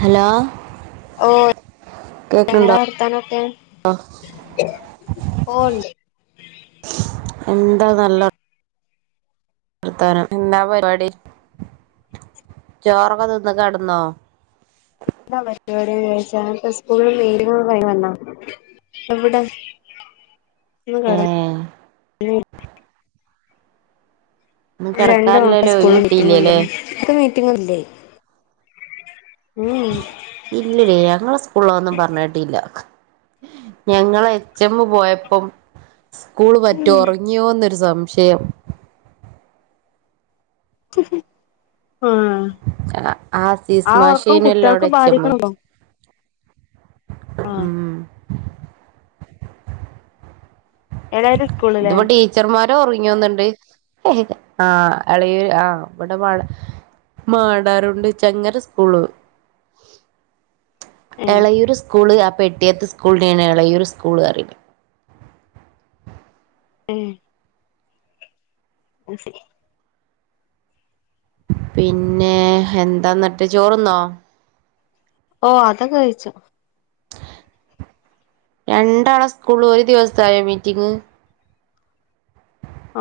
hello ഓ കേക്ക്ണ്ടോ എന്താ വർത്താനൊക്കെ പോണ്ടേ എന്താ നല്ല വർത്താനം എന്നാ പരിപാടി ചോറൊക്കെ തിന്ന് കടന്നോ എന്താ പരിപാടി ചോദിച്ച സ്കൂളും മെയിലുകളും കഴിഞ്ഞ് വന്നോ എവിടെ ഒന്ന് കടന്ന ഏഹ് ഇന്ന് രണ്ട് മക്കളുടെ കെടക്കാനില്ലല്ലോ ഒഴിവ് സ്കൂളി മീറ്റിങ്ങ് ഉണ്ട് കിട്ടിയില്ലല്ലേ അവിടെ മീറ്റിങ്ങില്ലേ ഇല്ലല്ലേ ഞങ്ങളെ സ്കൂളൊന്നും പറഞ്ഞ കേട്ടില്ല ഞങ്ങടെ എച്ച് മ്മ് പോയപ്പം സ്കൂള് പറ്റോ ഉറങ്ങിയോന്നൊരു സംശയം [unintelligible] ആ ആസീസ് ആ ഉറക്കം മാഷേനു അല്ലോ കുട്ടികൾക്ക് അവിടെ എച്ച് എം ബാധിക്കണണ്ടോ ഉം എടായിരുന്നു അതോ ടീച്ചർമാർ ഉറങ്ങിന്നണ്ട് ആ ഇള ആഹ് ഇവിടെ മാടാറുണ്ട് ചങ്ങര സ്കൂള് ഏഹ് എളയൂര് സ്കൂള് പെട്ടിയാത്ത സ്കൂളിനെയാണ് ഇളയൊരു സ്കൂള് അറിവ് ആ അ ശരി പിന്നെ എന്താന്നിട്ട് ചോറന്നോ ഓ അതൊക്കെ കഴിച്ചോ രണ്ടാണ സ്കൂള് ഒരു ദിവസായോ മീറ്റിങ്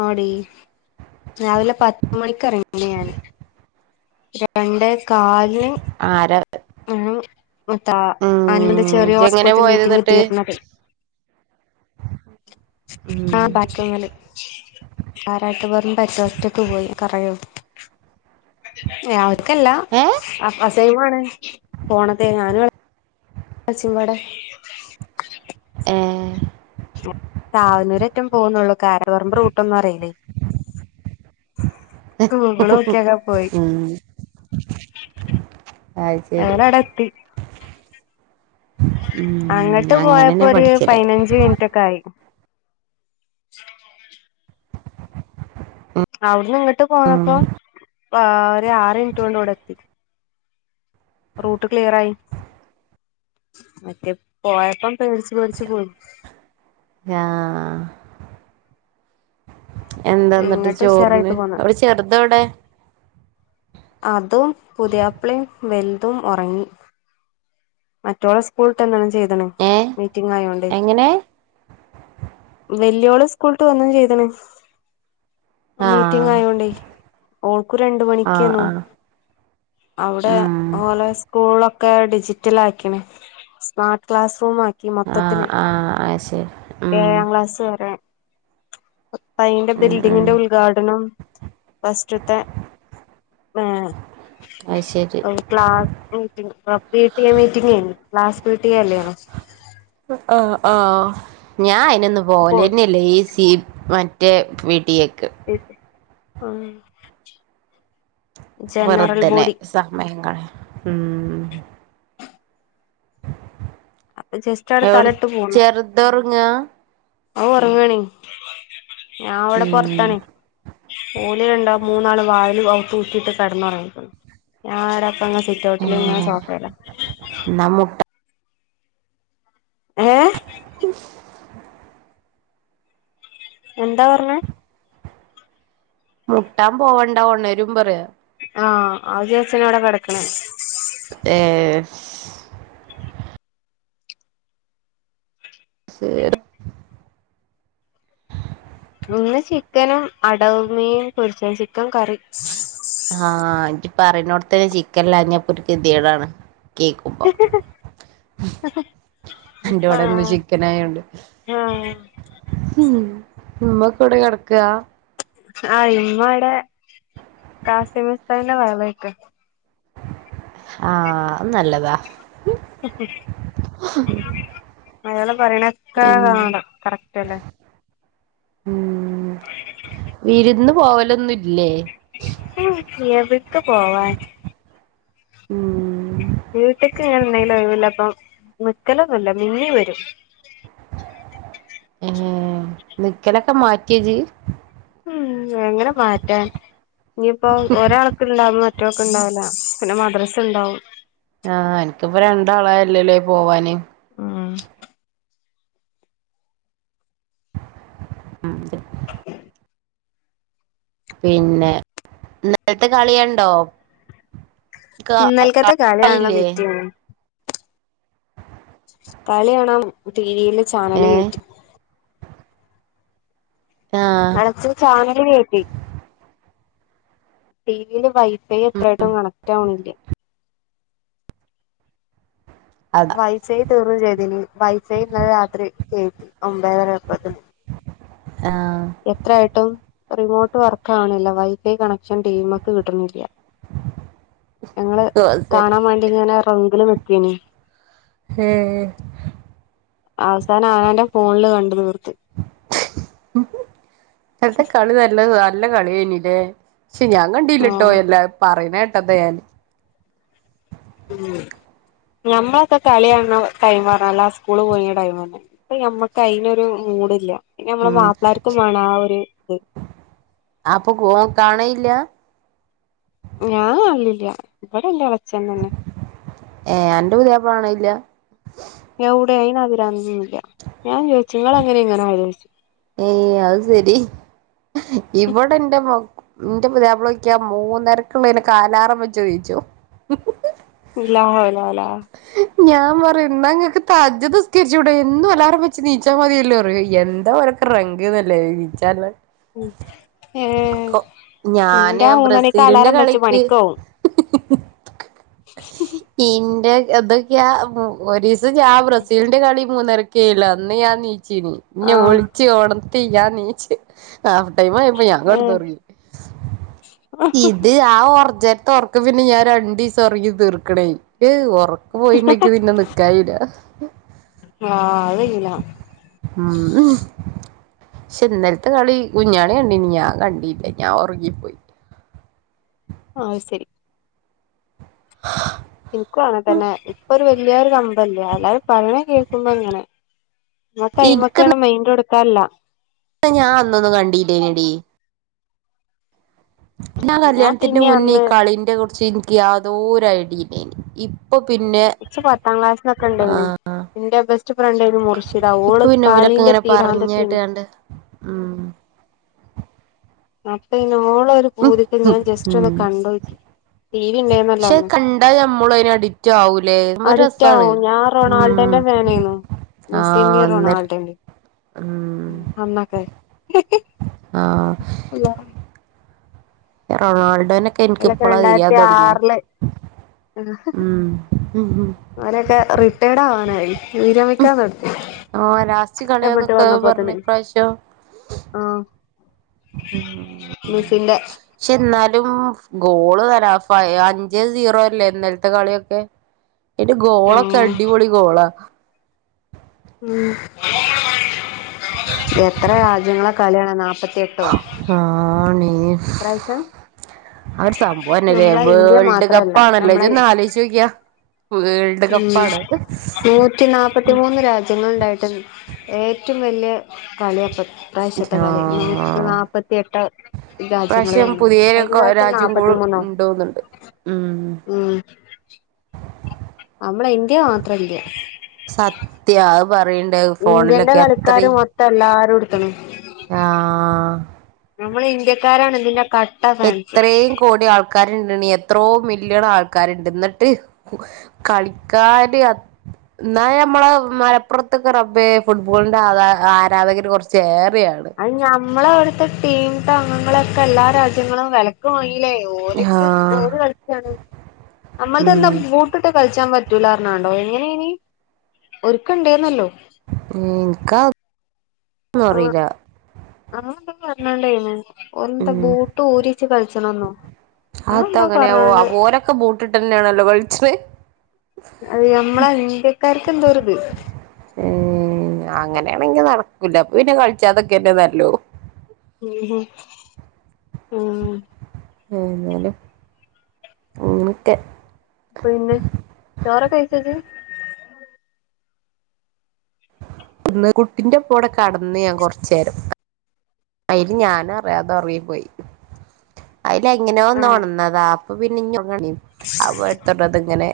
ഓടി രാവിലെ പത്ത മണിിക്ക ഇറങ്ങണ ഞാന് രണ്ട് കാല് ആര ആഹ [inaudible] മത്താ അനബന് ചെറിയോ ഇജ്ജെങ്ങനെ സ്കൂളത്തെ പോയത് മീറ്റിംഗ എന്നിട്ട് തീർന്നത് ആഹ ഉം പക്ക പാരാട്ട് വ [unintelligible] പറ്ററ്റക്ക പോയി കറയോ അവർക്കല്ല ഏ സൈാണ് പോണത്തെ ഞാനടെ [unintelligible] ഏ ചാവനൂരറ്റം പോകുന്നുള്ളൂ കാര കുറമ്പ്രൂട്ടൊന്നും അറിയില്ലേ ഗൂഗളുംനോക്കി ഒക്കെയക്കെ പോയി ഉം അത് ശരി ഞൻ അത്തി ഉം അങ്ങോട്ട് പോയപ്പോൊ അങ്ങനെന്നെ ഒരു പഠിച്ചല് പതിനഞ്ച് മിനിറ്റ്ൊക്കെ ആയി [inaudible] അവിടുന്ന് ഇങ്ങോട്ട് ഉം പോന്നപ്പോ ഒരു ആറ് മിനിറ്റ് കൊണ്ട് ഇവിടെ എത്തി റൂട്ട് ക്ലിയർായി മറ്റേ പോയപ്പം പേടച്ച് പേടച്ച്പോയി ഹാ എന്താ എന്നിട്ട് ഇങ്ങട്ട് ഉഷാറായിട്ട് ചോറിന് പോന്ന് അവിടെ ചെറുത അവിടെ അതും പുതിയാപ്പ്ളയും വെലുതും ഉറങ്ങി മറ്റള സ്കൂളട്ടന്താണ് ചെയ്തണ ഏ മീറ്റിംഗ ആയോണ്ട്േ എങ്ങനെ വല്ിയോള് സ്കൂളട്ട് വന്ന ചെയ്തണ് ആ മീറ്റിംഗ ആയോണ്ട ഓക്ക്ു രണ്ട മണി ആ ആ അവിടെ ഉം പോലെ സ്കൂളൊക്കെ ഡിജി [unintelligible] റ്റിലാക്കണേ സ്മാർട്ട് ക്ലാസ്റൂ ആ ആഹ് മൊത്തത്തില്ൽ ആഹ് അത് ശരി ഉം ഏഴാം ക്ലാസ് വരെ തയിന്റെ ഉം ഉം ബിൽഡിങ്ങിന്റെ ഉദ്ഘാടനം ഫസ്റ്റത്തെ ആ അത് ശരി അവക്ക് ക്ലാസ്സ്‌ മീറ്റിങ് [unintelligible] ട്ടിയ മീറ്റിംഗ ക്ലാസ് പിറ്റിയ അല്ലേണോ ആഹ ആഹ ഞാൻ അയിനൊന്ന് അപ്പോ പോലെന്നെയല്ലേ ഈ സി മറ്റേ വീട്ടിയ ത ആഹ വെറുതനെ സമയങ്ങളെ ഉം അപ്പൊ ജസ്റ്റോവിടെ എവിടെ തലട്ട് പോണ് ചെറുതൊറങ്ങാ ആ ഉറങ്ങണ ഞാ അവിടെ ഉം പൊറത്താണ ഓലിണ്ടോ മൂന്ന് ങ്ങള് വാതിൽ പൂട്ടിട്ട് കിടന്നു ഉറങ്ങിക്കാണ് ഞാൻ ഇടെ [unintelligible] ചുറ്റോട്ടില ഇങ്ങനെ ആഹ് സോഫല്ല എന്നാ മുട്ട എ എന്താ പറഞ്ഞ മുട്ടാൻ പോവണ്ടാ ണരും പറയാ ആഹ ആദ്യസന് ഇവിടെ കിടക്കണ ഏ ശേട [unintelligible] ഒന്ന് ചിക്കനും അടവമയും കുരിച്ച ക്കൻ കറി പറുന്നോടത്തന്നെ ചിക്കൻല്ലാഞ്ഞപ്പൊ ഒരു കിതിീടാണ് കേക്കുമ്പം എൻ്റെ അവിടെ ഇന്ന് ആഹ് ചിക്കൻ ആയോണ്ട് ആഹ് ഉമ്മക്ക ഇവിടെ കിടക്കാ ആ ഇമ്മടെ കാസിം ഉസ്താദിന്റെ വഹ്ള് കേൾക്ക ആ അത് നല്ലതാ അ പറയണക്ക കാണാം കറക്റ്റ് അല്ലേ ഉ വീരുന്ന് പോവലൊന്നുംല്ലേ ഉ എവിടക്ക് പോവാൻ ഉം വീട്ടക്ക് ഇങ്ങനെ എന്തെങ്കിലും ഒഴിവ് അപ്പം നിക്കലൊന്നില്ല മടങ്ങി വരും ഏ നിക്കലൊക്കെ മാറ്റിയജീ ഉം എങ്ങനെ മാറ്റാൻ ഇനിയിപ്പോ ഒരാൾക്ക് ഇണ്ടാവു മറ്റോക്ക് ഉണ്ടാവില്ല പിന്നെ മദ്രസ ഉണ്ടാവും ആ എനിക്കിപ്പ രണ്ടാളായല്ലല്ലേ പോവാന് ആ ഉ പിന്നെ ഇന്നലത്തെ കളിയണ്ടോ ക ഇന്നൽക്കത്തെ കളിയാണല്ലോ കാണലില്ലേ പിറ്റേന്ന് കളി കാണാം ടിവിയില് ചാനല് ഏഹ് കേറ്റി ആഹ് അട്ത്ത ചാനൽ കേറ്റി ടിവിയില് വൈഫൈ എത്രായിട്ടും കണക്റ്റ് ആവണില്ല അതാ വൈഫൈ തീർന്ന വിചാതിനി വൈഫൈ ഇന്നലെ രാത്രി കേറ്റി ഒമ്പായിതരപ്പത്തിന്ന് ആഹ് എത്രായിട്ടും റിമോട്ട് വർക്ക് ആവണില്ല വൈഫൈ കണക്ഷൻ ടീവിമേക്ക് കിട്ടുന്നില്ല ഞങ്ങള് ഓഹ് കാണാൻ വേണ്ടി ഇങ്ങനെ റംപില് നിക്കണി ഹേ അവസാനം ആങ്ങേന്റെ ഫോണില് കണ്ടു തീർത്ത് ഇന്നലത്തെ കളി നല്ല നല്ല കളി തന്നല്ലേ പക്ഷെ ഞാൻ കണ്ടില്ലട്ടോ ആഹ് എല്ലാരും പറയണ കേട്ടതാ ഞാൻ ഉം ഞമ്മളൊക്ക കളികാണ ടൈം പറഞ്ഞാല് ആ സ്കൂള് പോയി ടൈം തന്നെ ഇപ്പ നമ്മക്ക് അതിനൊരു മൂടില്ല പിന്നെ നമ്മളെ ഉം മാപ്പിളാർക്കും വേണം ആ ഒരു ഇത് ഇല്ല ഞാൻ കാണാലില്ല ഇവിടെ എല്ലാ- ഏ എന്റെ പുതിയാപ്ല കാണാലില്ല എവിടെ അയിന് അതിരന്നന്നില്ല ഞാൻ ചോദിച്ചു നിങ്ങള് എങ്ങനെ ഇങ്ങനെ ആയെ ചോദിച്ചു ഏയ് അത് ശരി ഇവിടെ എന്റെ നിന്റെ പുതിയാപ്ല വിക്ക മൂന്നരക്ക് ഇനെ അലാറം വെച്ച് എണീച്ചും ശബ്ദം ക്ലിയർ അല്ല ഞാൻ പറയും എന്നാങ്ങൾക്ക് തഹജുദ് നിസ്കരിച്ചൂടെ എന്നും അലാറം വെച്ച് എണീച്ച മതിയല്ലാം പറയ് എന്താ രംഗന്നല്ലേ എണീച്ച ഉ ഏ ഞാന് എന്റെ മൂന്നണിക്ക് ബ്രസീലിന്റെ അലാറം വെച്ച് കളിക്ക് പണിക്കോവും ഇന്റെ ഇതൊക്കെയാ ഒരു ദിവസം ഞാൻ ബ്രസീലിന്റെ കളി മൂന്നരക്കേല്ല അന്ന് ഞാൻ എണീച്ചിനു ഇന്ന ആഹ് വിളിച്ച് ഒണത്തി ഞാൻ എണീറ്റ് ഹാഫ് ടൈം ആയപ്പം ഞാൻ ഏഹ് കെടന്നൊറങ്ങി ഇത് ആ- ഉറക്കം പിന്നെ ഞാൻ രണ്ടു ദിവസം ഉറങ്ങി തീർക്കണേ പോയിണ്ടെക്ക്പിന്നെ നിക്കായില്ല ആ അതില്ല ഉം പക്ഷെ നേരത്തെ കളി കുഞ്ഞാളി കണ്ടീ ഞാൻ കണ്ടില്ലേ ഞാൻ ഉറങ്ങിപ്പോയി ആഹ് അത് ശരി എനിക്കും അങ്ങനെ തന്നെ ഇപ്പൊ ഒരു വല്യയൊരു കമ്പംല്ല എല്ലാരും പറയണ കേൾക്കുമ്പോ ഇങ്ങനെ [unintelligible] ഇഹ് ഞാൻ അന്നൊന് കണ്ടില്ലലോടി ആ ഞാൻ കല്യാണത്തിന്റെ പിന്നെ മുന്നേ ഈ അന്ന് കളിന്റെ കുറിച്ച് എനിക്ക് യാതൊരു ഐഡിയയില്ല ച്ച് പത്താം ക്ലാസ്സിലൊക്കെ [unintelligible] എന്റെ ബെസ്റ്റ് ഫ്രണ്ടരുന്നു മുർഷിദാ ഇപ്പൊ ഓള് പിന്നെ കളിന്റെ തീരാന്തത്തി- ആഹ് അപ്പൊ ഇന്ന ഓള ഒരു പൂതിക്കെ ഞാൻ ജസ്റ്റ് ഉം ഒന്ന് കണ്ടോക്കി ടി വി പക്ഷെ ഉണ്ടേയിരുന്നല്ലോന്ന് കണ്ടാ ഞമ്മള് അതിന് അഡിക്റ്റ് ആവൂലേ സംഭവം അഡിക്റ്റ് ആവോ രസാണ് ഞാൻ ഉം റൊണാൾഡോന്റെ- [unintelligible] മിസ് ആഹ് ഇന്ത്യാ ഇന്നലെ റൊണാൾഡോ ഉം അന്നൊക്കെ ആഹ് റൊണാൾഡോനൊക്കെ എനിക്ക്പ്പോളാ തിരിയാൻ തുടങ്ങിയ- അവനോക്കെ റിട്ടേർഡ് ആവാൻ- വിരമിക്കാൻ നിർത്തി ആഹ് ലാസ്റ്റ് ഇഷ്ടപ്പെട്ട് കളിയാന്നൊക്കെ വന്നപ്പോ തന്നെ പറഞ്ഞ് ഇപ്രാവശ്യം ആഹ മെസിന്റെ- ഉം ഗോള് തരാ അഞ്ച് സീറോ അല്ലേ ഇന്നലത്തെ കളിയൊക്കെ അതിന്റെ ഗോളൊക്കെ ആഹ് അടിപൊളി ഗോളാ ഉം എത്ര രാജ്യങ്ങളാ കളിയാണ് നാപ്പത്തി ആണ് [unintelligible] അവര് സംഭവം തന്നെല്ലേ നമ്മളെ ഇന്ത്യ വേൾഡ് മാത്രല്ല കപ്പ്ണല്ലോ ജ് നമ്മളെ ഒന്ന് ആലോചിച്ചു നോക്കിയേ വേൾഡ് ഉം കപ്പാണ് നൂറ്റി നാല്പ്പത്തിമൂന്ന് രാജ്യങ്ങളൾണ്ടായിട്ടും ഏറ്റവും വലിയ കളിയായിപ്പം ഈ പ്രാവശ്യത്തെ ആ കാളി നൂറ്റിനാല്പ്പത്തിയെട്ട് രാജ്യങ്ങൾ ഇപ്രാവശ്യം തമ്മിൽ കഴിഞ്ഞ പുതിയ പ്രാവശ്യം രാജ്യം നാപ്പത് കൂടെ ഉണ്ടോന്നുണ്ട് ഉം ഉം നമ്മളടെ ഇന്ത്യ മാത്രമില്ല സത്യ അത് പറയണ്ട് ഇന്ത്യന്റെ ഫോണിലൊക്കെ കളിക്കാര് മൊത്തം എല്ലാരും എടുത്തണം ആഹ് നമ്മള് ഇന്ത്യക്കാരാണ് എന് എത്രയും കോടി ആൾക്കാരുണ്ട് എത്രോ മില്യൺ ആൾക്കാരുണ്ട് എന്നിട്ട് കളിക്കാന് എന്നാ നമ്മള് മലപ്പുറത്തൊക്കെ റബ്ബേ ഫുട്ബോളിന്റെ ആധ ആരാധകര് കുറച്ച് ഏ അത് ഞമ്മള അവിടുത്തെ ടീമ അംഗങ്ങളൊക്കെ എല്ലാ രാജ്യങ്ങളും വിലക്ക് വാങ്ങി ല്ലേ ഓലക്ക്‌ ഓര് ആ കളിച്ചാണ് നമ്മൾത്തെ ഉം ബൂട്ട്ട്ട് കളിച്ച് കളിക്കാൻ പറ്റൂല ണ്ടോ എങ്ങനെയായിനി ഒരുക്കണ്ടേന്നല്ലോ ഉം എനിക്കാ ഒന്നും അറിയില്ല അങ്ങനെ എന്തോ പറഞ്ഞണ്ടായിരുന് എന്താ ബൂട്ട് ഊരിവച്ച് കളിച്ചണംന്നോ അത് ഇത്ത അങ്ങനെ ഓ ഒരൊക്കെ ബൂട്ടിട്ട് തന്നെയാണല്ലോ കളിച്ചത് അത് നമ്മളെ ഇന്ത്യക്കാർക്ക് എന്തോരിത് ഉം അങ്ങനെയാണെങ്കി നടക്കൂല അപ്പൊ പിന്നെ കളിച്ചാ അതൊക്കെനല്ലു ഉം ഉം ഉം എന്നാലും അങ്ങനക്കെ പിന്നെ ചോറ് കഴിച്ചോത് ഒന്ന് കുട്ടിന്റെ കൂടെ കിടന്ന് ഞാൻ കുറച്ച് നേരം അയില് ഞാന് അറിയാതെ ഉറങ്ങി പോയി അതില് എങ്ങനെയോ ഒന്ന് ആഹ് ഉണന്നതാ അപ്പൊ പിന്നെ ഇങ്ങ് എണി അപ്പൊ എടുത്തോട്ട് ഇങ്ങനെ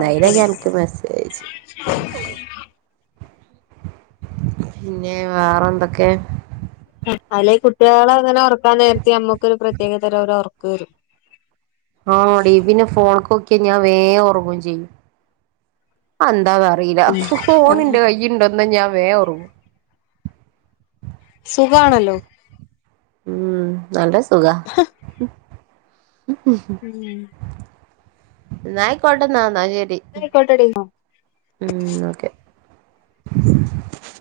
അത് ശരി നിനക്ക് മെസ്സേജ് അയച്ചു പിന്നെ വേറെ എന്തൊക്കെ അല്ലെ കുട്ടികളെ അങ്ങനെ ഉറക്കാൻ നേരത്ത് നമ്മുക്കൊരു പ്രത്യേക തരം ഒരു ഉറക്ക് വരും ആടീ പിന്നെ ഫോണ്ക്കൊക്കിയ ഞാൻ വേം ഉറങ്ങും ചെയ്യും എന്താന്ന അറിയില്ല ഉം ഫോണിന്റെ കച്ചിണ്ടെന്നാ ഞാൻ വേം ഒറങ്ങും സുഖാണല്ലോ ഉം നല്ല സുഖാ ഉം ഇന്നാ ആയിക്കോട്ടെന്നാ ഇന്നാ ശരി ആയിക്കോട്ടെടി ഉം ഓക്കെ ഉ [inaudible]